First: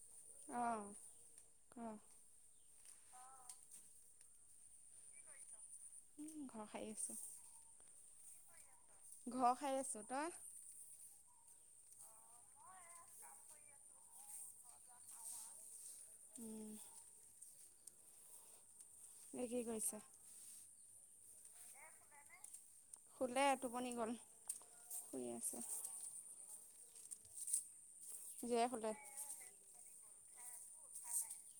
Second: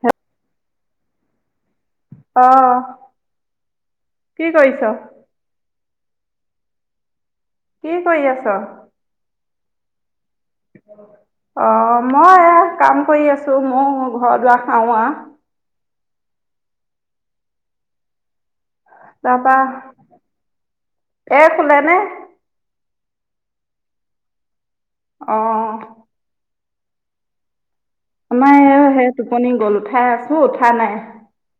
হ [unintelligible] [inaudible] অ' কি কৰিছ? উ ঘৰ সাৰি আছো। কি কৰি আছ? ঘৰ সাৰি আছো। তই? অ' মই এ কাম কৰি আছো। মোৰ ঘৰ দুৱ সাৰো আও। [inaudible] [inaudible] এ শুলেনে? শুলে, টোপনি গ'ল। [inaudible] অ'। আমাৰ জীয়াই এই শুলে? সে টোপনি গ'ল। উঠাই আছো উঠা নাই।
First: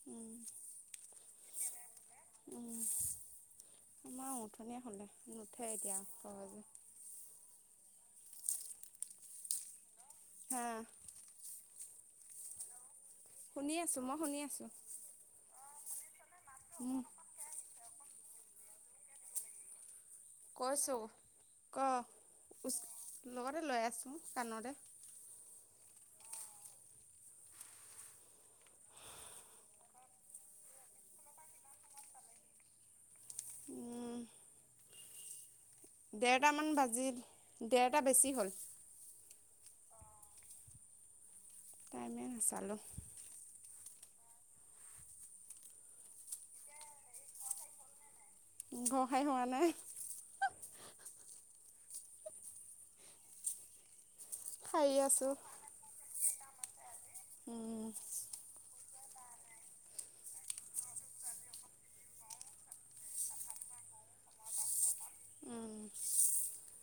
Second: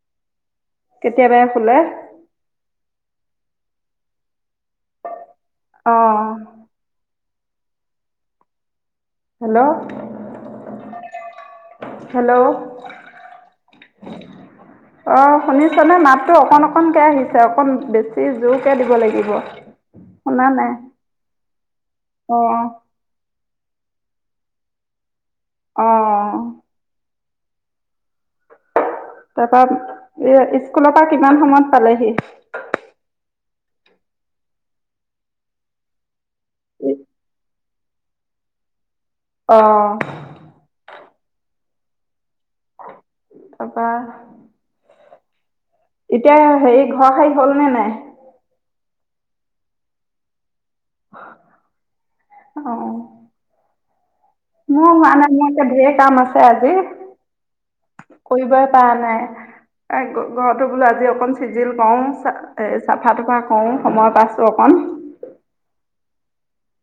উম, কেতিয়াবাই শুলে উম, [inaudible] নুঠে এতিয়া অ', সহজে। হেল্ল'? হা' হেল্ল'? শুনি আছো মই শুনি আছো। শুনি চনে মাত টো অকণ অকনকে আহিছে অকণ বেছি জোৰকে দিব লাগিব। শুনা নাই কচো ক অ', লৈ আছো, কাণৰে অ' তাৰ পা এই স্কুলৰ পৰা কিমান সময়ত পালেহি? দেৰটামান বাজিল, দেৰটা বেছি হ'ল। অ' টাইমে নাচালোঁ। তাৰ পা এতিয়া হেৰি ঘৰ সাৰি হ'ল নে নাই? ঘৰসাই হোৱা নাই। অ। মোৰ সাৰি হোৱা আছোঁ। নাই মোৰ এতিয়া ধেৰ কাম আছে আজি, উম, কৰিবই পৰা নাই। ঘৰতো বোলো আজি অকন চিজিল কৰও চ এ চাফা তুফা কৰো সময় পাইছো অকন। উম,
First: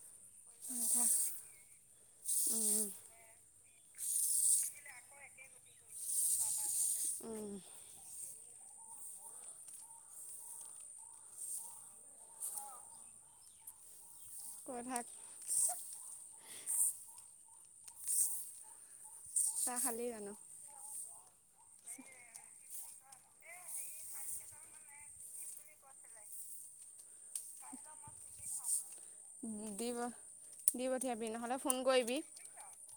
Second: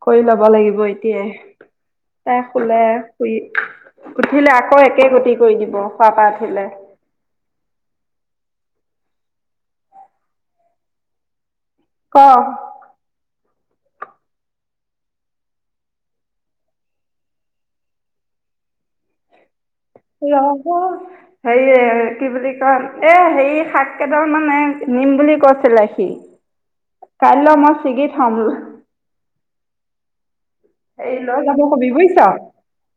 কৰি ল'ব লাগিব আধা, এতিয়াই তাই খোলে উম, শুই উঠিলে আকৌ একে গতি কৰি দিব খুৱ পৰা উঠিলে। উম। ক [inaudible] চাহ খালি জানো ৰহ হেৰি কি বুলি কয় এ হেৰি শাক কেইডাল মানে নিম বুলি কৈছিলে সি। কাইলৈ মই চিঙি থম। দি দি হেৰি পঠিয়াবি লৈ যাব নহ'লে ফোন কবি বুজিছ কৰিবি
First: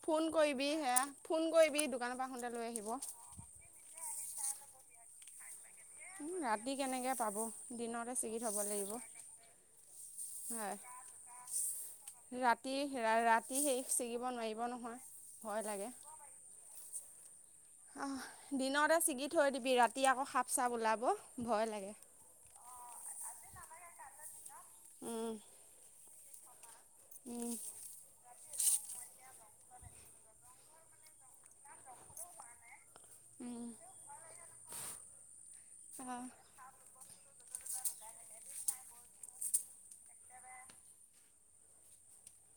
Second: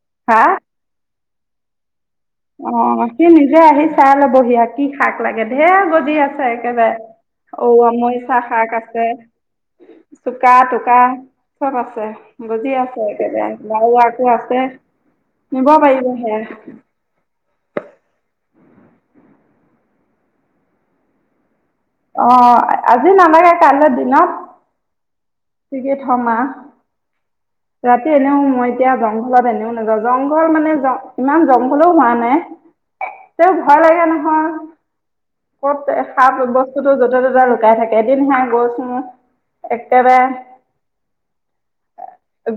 ফোন কৰিবি হে ফোন কৰিবি। দোকানৰ পৰা আহোঁতে লৈ অ আহিব সি নিজে আহ চাই ল'বহিয়া কি শাক লাগে। ধেৰ গজি আছে ৰাতি একেবাৰে কেনেকৈ পাব অ দিনতে ছিগি মৰিচা থ'ব শাক লাগিব আছে চোকা হয় টোকা চব আছে গজি ৰাতি আছে একেবাৰে ৰাতি সেই লাৰু ছিগিব আকৌ নোৱাৰিব আছে নহয় ভয় নিব লাগে পাৰিবহে। আহ দিনতে ছিগি থৈ দিবি ৰাতি আকৌ সাপ চাপ ওলাব ভয় লাগে। অ আজি নালাগে কাইলে দি ন? উম ঠিকে। উম [inaudible] ৰাতি এনেও মই এতিয়া জংঘলত এনেও জংঘল মানে ইমান জংঘলও হোৱা নাই। তেওঁ ভয় লাগে নহয়, কত আহ সা বসু বস্তুো য'তে ত'তে লুকাই থাকে, এদিন হে গৈছো, একেবাৰে,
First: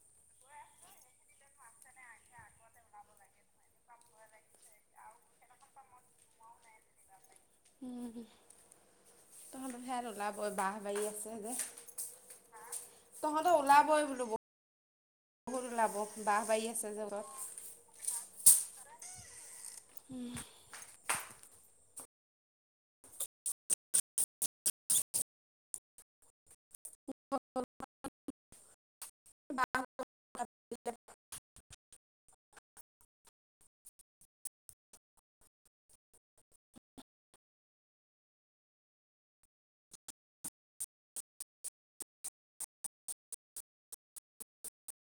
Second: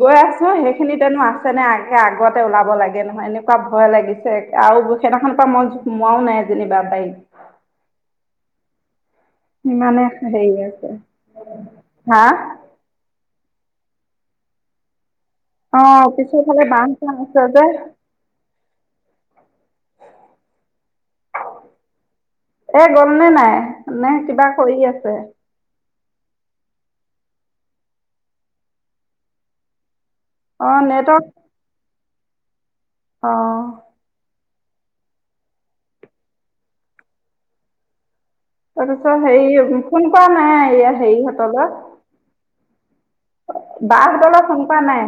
গৈ আছো সেইখিনিতেনো আছে ন আগে আগতে ওলাব লাগে নহয়, এনেকুৱা ভয় লাগিছে আৰু সেইদিনাখন পৰা মই হোমোৱাও নাই যেনিবা বাৰীত। [inaudible] তহঁতৰ সিমানে ঠাইত হেৰি ওলাবই বাঁহ আছে। বাৰী যে হা? তহঁতৰ ওলাবই বোলো ব অ পিছৰফালে বাহ যে চাহ ওচৰত আছে যে। [inaudible] [unintelligible] এ গলনে নাই? নে কিবা কৰি আছে? [inaudible] অ নেটক অ। তাৰপিছত সেৰি ফোন কৰা নাই সেৰিহঁতৰ বা হতলে ফোন কৰা নাই?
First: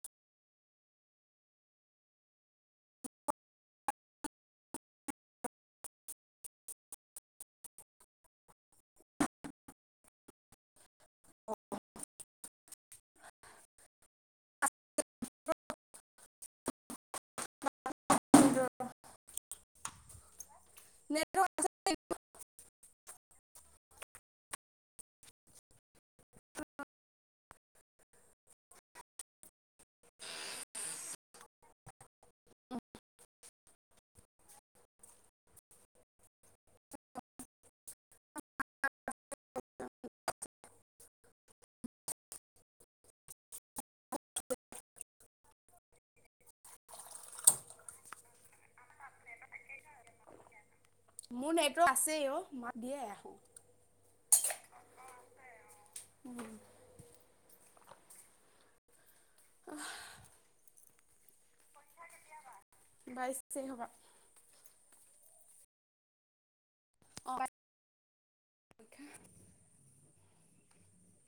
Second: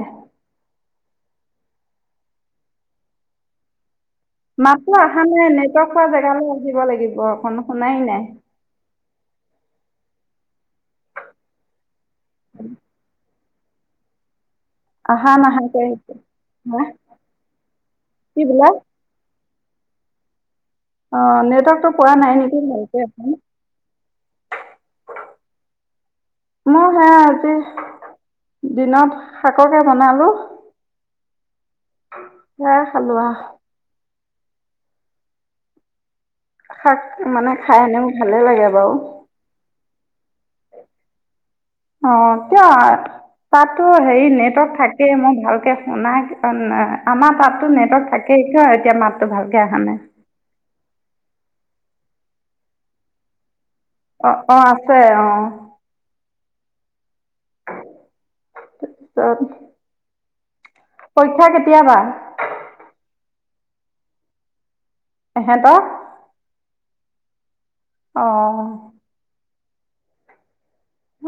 মাত টো অহা নাই, নেটৱক পোৱা জেগালে আহিব লাগিব অকণ শুনাই নাই। [inaudible] অহা নহা কে আইিছে [unintelligible] নে অ নেটৱৰ্কতটো পোৱা নাই নেকি ভালকে? এ মই সেয়া আজি দিনত শাককে বনালো সেয়াই খালো আহ। শাক মানে খাই এনেও ভালে লাগে বাও। [inaudible] অ কিয় তাতো হেৰি নেটৱৰ্ক থাকেই, মই ভালকে শুনাই পোৱা নাই। আমাৰ তাতো নেটৱৰ্ক থাকেই কিয় এতিয়া মাতটো ভালকে আহা নাই? মোৰ নেটৱৰ্ক আছে অ। ম [inaudible] অ অ আছে অ। [inaudible] [inaudible] পৰীক্ষা কেতিয়াপা? বাইছ তাৰিখৰ পৰা। এহেত? অ [inaudible] আহ।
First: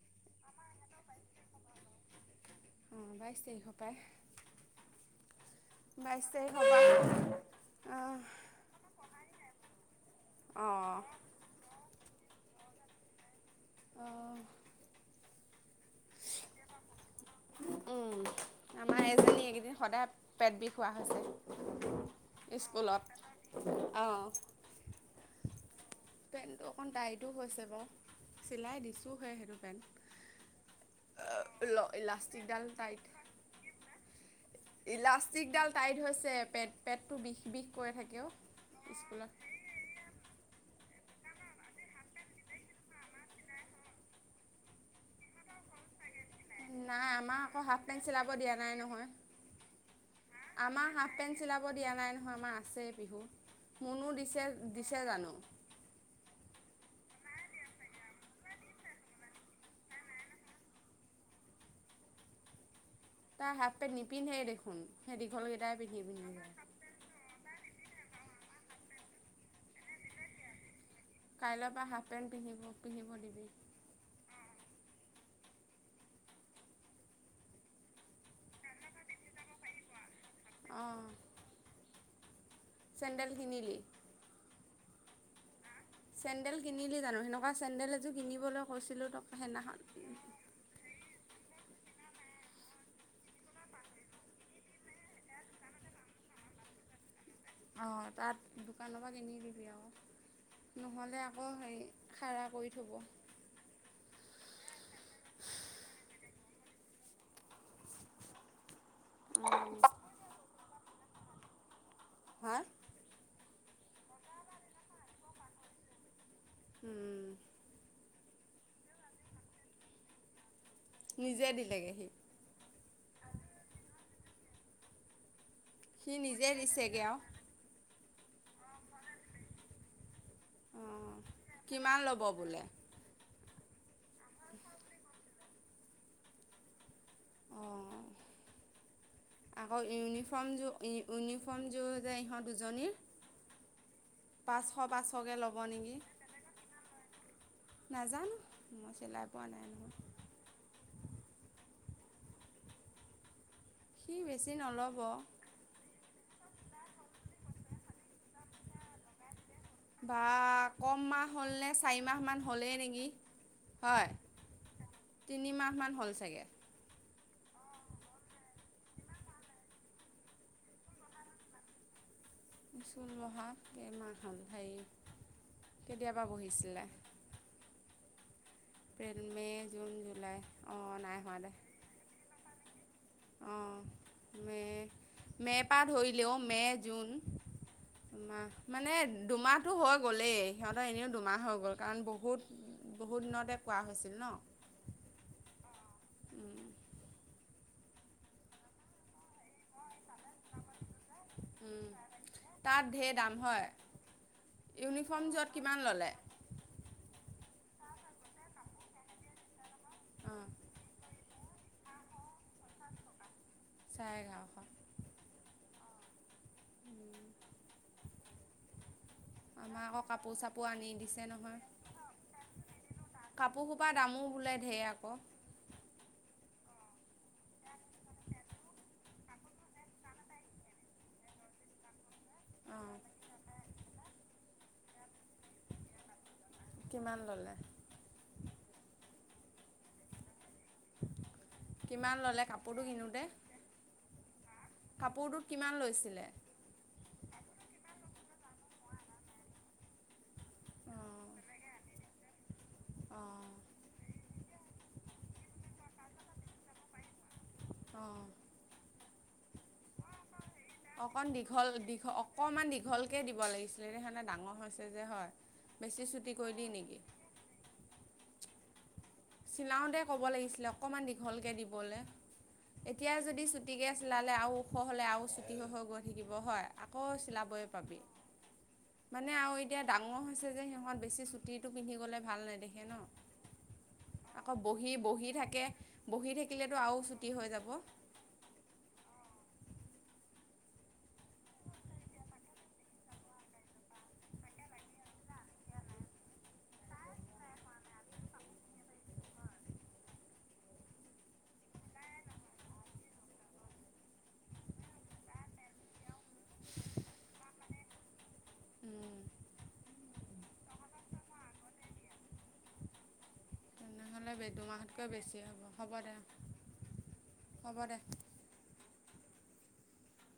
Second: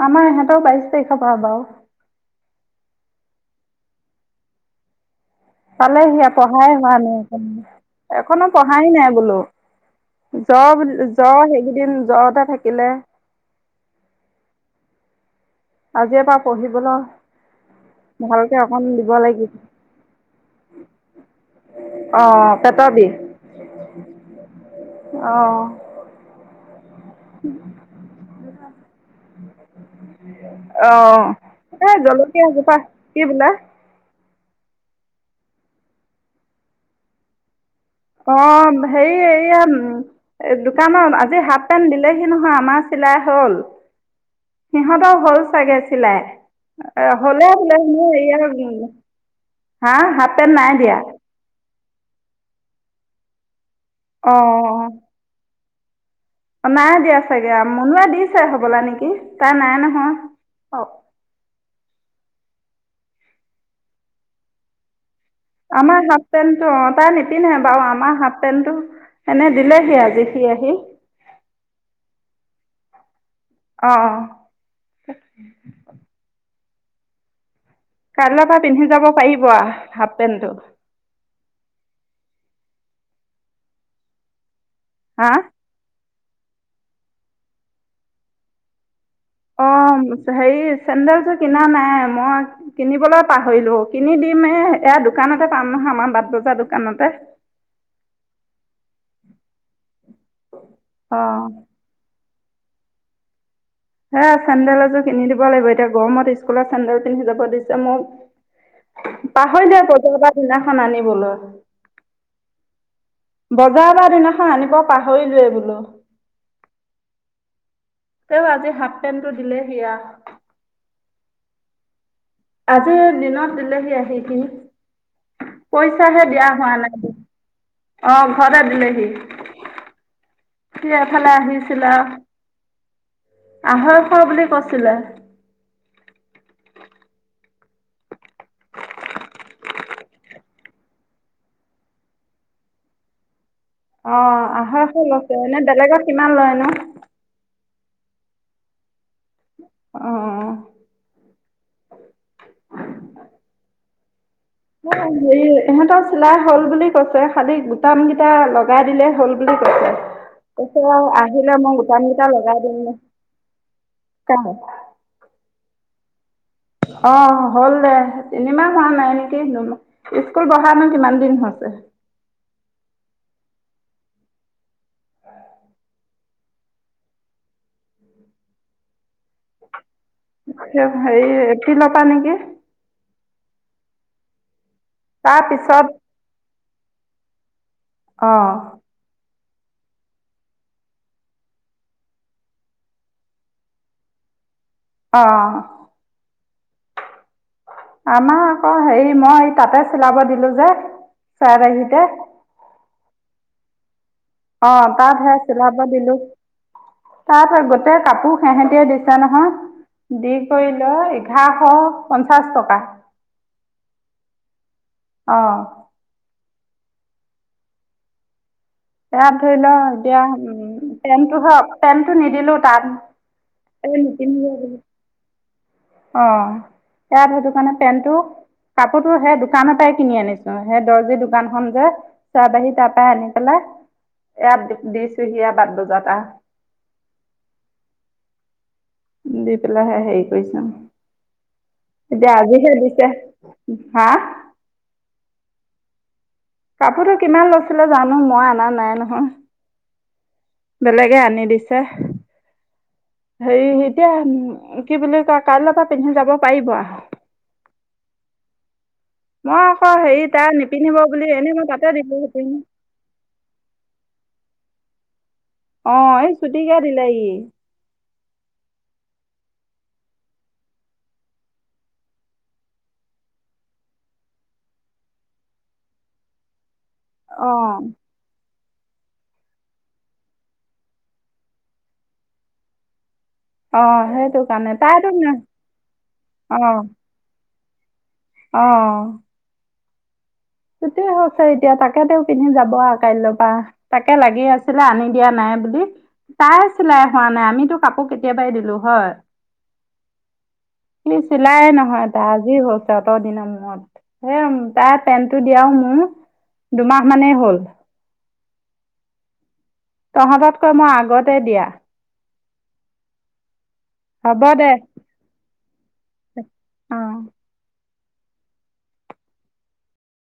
আমাৰ ইহঁতৰ বাইশ তাৰিখৰ পৰা বাও। অ বাইশ তাৰিখৰ পায়। পালে হি আ পঢ়াই হোৱা নাই, পৰা অঁ এখনো পঢ়াই নাই বোলো, জ্বৰ জ্বৰ সেইকেইদিন জ্বৰতে থাকম গিলে। [inaudible] আজিঅ পা পঢ়িবলো। উ আমাৰ এজনী লাগিব এইকেইদিন সদায় পেট বিষোৱা হৈছে অঁ পেটৰ স্কুলত বিষ অ। অঁ তেন্তে, অণ টাইটো হৈছে বাও, চিলাই দিছোহে সেইটো পেন্ট অঁ এই জলকীয়া ইলাষ্টিকডাল এজোপা টাইট। কি বোলে ইলাষ্টিক ডাল টাইট হৈছে। পেট পেটটো বিষ বিষ কৰি থাকে অ হেৰি স্কুলত এইয়া, দু তমান আজি হাফ পেণ্ট দিলেহি নহয় আমাৰ চিলাই হল। সিহঁতও হ'ল চাগে চিলাই। নাই আমাক হ'লে আকৌ বোলে হাফ পেণ্ট মোৰ চিলাব এয়া দিয়া নাই নহয়। হা হাফ পেণ্ট নাই আমাৰ দিয়া হাফ পেণ্ট চিলাব দিয়া নাই নহয় আমাৰ আছেই। বিহু অ আমা দিয়া চাগে মনোৱা দিছে হবলা নেকি, তাৰ নাই নহয় অ তাই হাফ পেণ্ট নিপিন্ধে দেখোন। সেই দীঘলকেইটাই পিন্ধি আমাৰ হাফ পিন্ধি যায়। পেণ্টটো অ তাই নিপিন্ধে বাৰু, আমাৰ হাফ পেনটো এনে দিলেহি আজি সি আহি। কাইলৈ পৰা হাফ পেণ্ট পিন্ধিব পিন্ধিব দিব। অ অ কাইলৈ পৰা পিন্ধি যাব পাৰিব হাফ পেণ্টটো চেণ্ড্ৰেল কিনিলি? হা? চেন্ডেল কিনিলি জানো, সেনেকা চেন্দেল এযোৰ কিনিবলৈ কৈছিলো ত অ সেই চেন্দেল চ কি কিনা নাই মই কিনিবলৈ পাহৰিলো। কিনি দিম এই এয়া দোকানতে পাম নহয় আমাৰ বাট বজাৰ দোকানতে। অ তাত দোকানৰ পৰা কিনি দিবি আও অ নহ'লে আকৌ হেৰি খাৰা কৰি থ'ব হে চেন্দেল এযোৰ কিনি দিব লাগিব এতিয়া গৰমত স্কুলত চেন্দেল পিন্ধি যাব দিছে মোক। পাহৰি যাও ত বজাৰ দিনাখন আনিব বলা হা? বজাৰ বা দিনাখন আনিব পাহৰিলোৱে বোলো। উম। তেওঁ আজি হাফ পেণ্টটো দিলে সেয়া নিজে দিলেগে সি, ক [unintelligible] সি পইচাহে দিয়া নিজে হোৱা নাই। দিছেগে আৰু অ ঘতে দিলেহি। সি অঁ এফালে আহিছিলে। কিমান ল'ব বোলে? আহৈশ বুলি কৈছিলে। অঁ আকৌ ইউনিফৰ্ম মোৰ, ইউনিফৰ্ম যোৰ যে ইহঁত দুজনীৰ অ পাঁচশ আহেশ লৈছে। পাঁচশকৈ ল'ব এনে নেকি বেলেগত কিমান লয়নো, নাজানো মই চিলাই- বানাইন [unintelligible] অ সিমে [unintelligible] হেৰি ইহঁতও আছিলা [unintelligible] হল বুলি কৈছে খালি গুটাম কেইটা লগাই দিলে হ'ল বুলি কৈছে বা কৈছে কম মাহ হল আহিলে ন মই চাৰি মাহ বুটামকেইটা মান লগাই হ'লেই দিম নেকি হয় তিনি মাহ মান হল চাকে অ হ'ল দে তিনিমাহ হোৱা নাই নেকি স্কুল বঢ়া নো কিমান দিন হৈছে চুলমহা কেইমাহ হল হে কেতিয়াবা বহিছিলে এপ্ৰিল মে' জুন জুলাই অঁ নাই হেৰি হোৱা দে এপ্ৰিলৰ পৰা নেকি অ মে মে' তাৰপিছত পাত ধৰিলেও মে' জুন মাহ অঁ মানে দুমাহ সহঁতো হৈ গ'লেই সিহঁতৰ এনেও দুমাহ হৈ গ'ল কাৰণ বহুত বহুত দিনতে কোৱা হৈছিল ন অ উম আমাৰ আকৌ হেৰি মই তাতে চলাব দিলো যে উম। চাইহিতে তাত ঢেৰ দাম [unintelligible] হয় অ তাতহে ইউনিফৰ্মযোৰত চিলাব কিমান ল'লে দিলো তাত হৈ গ ততে কাপোৰ সেহতিয় দিছা নহয় দি অঁ কৰিল এঘাৰশ পঞ্চাছ টকা চাৰে এঘাৰশ আহ তাত ধৰি লও আমাৰ আকৌ এতিয়া কাপোৰ চাপোৰ আনি উ দিছে পেনটো নহয় হওক পেনটো নিদিলো তাত কাপোৰ সোপা দামো বোলে ঢেৰ আকৌ অ তাত সেইটো কাৰণে পেন্টটো কাপোৰটো সেই দোকানৰ পৰাই কিনি আনিছো সেই দৰ্জি দোকানখন যে চাবাহি অঁ তাপা আনি পেলাই এয়াত দিছোহি বাট বজাত এটা কিমান ললে দু পেলাই হে সেই কিমান এতিয়া ল'লে আজিহে কাপোৰটো দিছে কিনোতে হা আছিলে কাপোৰতো কিমান লৈছিলে জানো মই অনা নাই নহয় বেলেগে অঁ আনি দিছে হে অঁ এতিয়া কি বুলি কয় কাইলৈ পৰা পিন্ধি যাব পাৰিব আহ আহ মই আকৌ হেৰি তাই নিপিন্ধিব বুলি অকন এনেই মই দীঘল তাতে দীঘল দিলো হেতেন। অকনমান দীঘলকে দিব লাগিছিলে স সে ডাঙৰ হৈছে যে হয় অ বেছি এই ছুটি কৰিলি চুটিকে নেকি? দিলেহি চিলাওঁতে ক'ব লাগিছিলে অকণমান দীঘলকে দিবলে এতিয়া যদি চুটিকৈ চিলালে আৰু ওখ হ'লে আৰু চুটি হৈ হৈ গৈ থাকিব হয় আকৌ চিলাবই অঁ পাবি মানে আৰু এতিয়া ডাঙৰ হৈছে যে সিহঁত বেছি চুটীটো পিন্ধি গলে ভাল নেদেখে ন অঁ সেইটো আকৌ কাৰণে বহি তাইতো বহি থাকে বহি থাকিলেতো আৰু ছুটি হৈ যাব ৱাহ অ চুটি হৈছে এতিয়া তাকে তেওঁ পিন্ধি যাব আৰু কাইলৈ পৰা তাকে লাগি আছিলে আনি দিয়া নাই বুলি তাই চিলাই হোৱা নাই আমিতো কাপোৰ কেতিয়াবাই দিলো হয় স চিলাই নহয় তাই আজি হৈছে অত দিনৰ মূৰত এ তাই পেণ্ট দিয়াও মোৰ দুমাহ মানেই হ'ল [inaudible] তহঁততকৈ মই আগতে দিয়া তেনেহ'লে হ'ব বে দে দুুমাহতকৈ বেছি হ'ব হ'ব দে অঁ হ'ব দে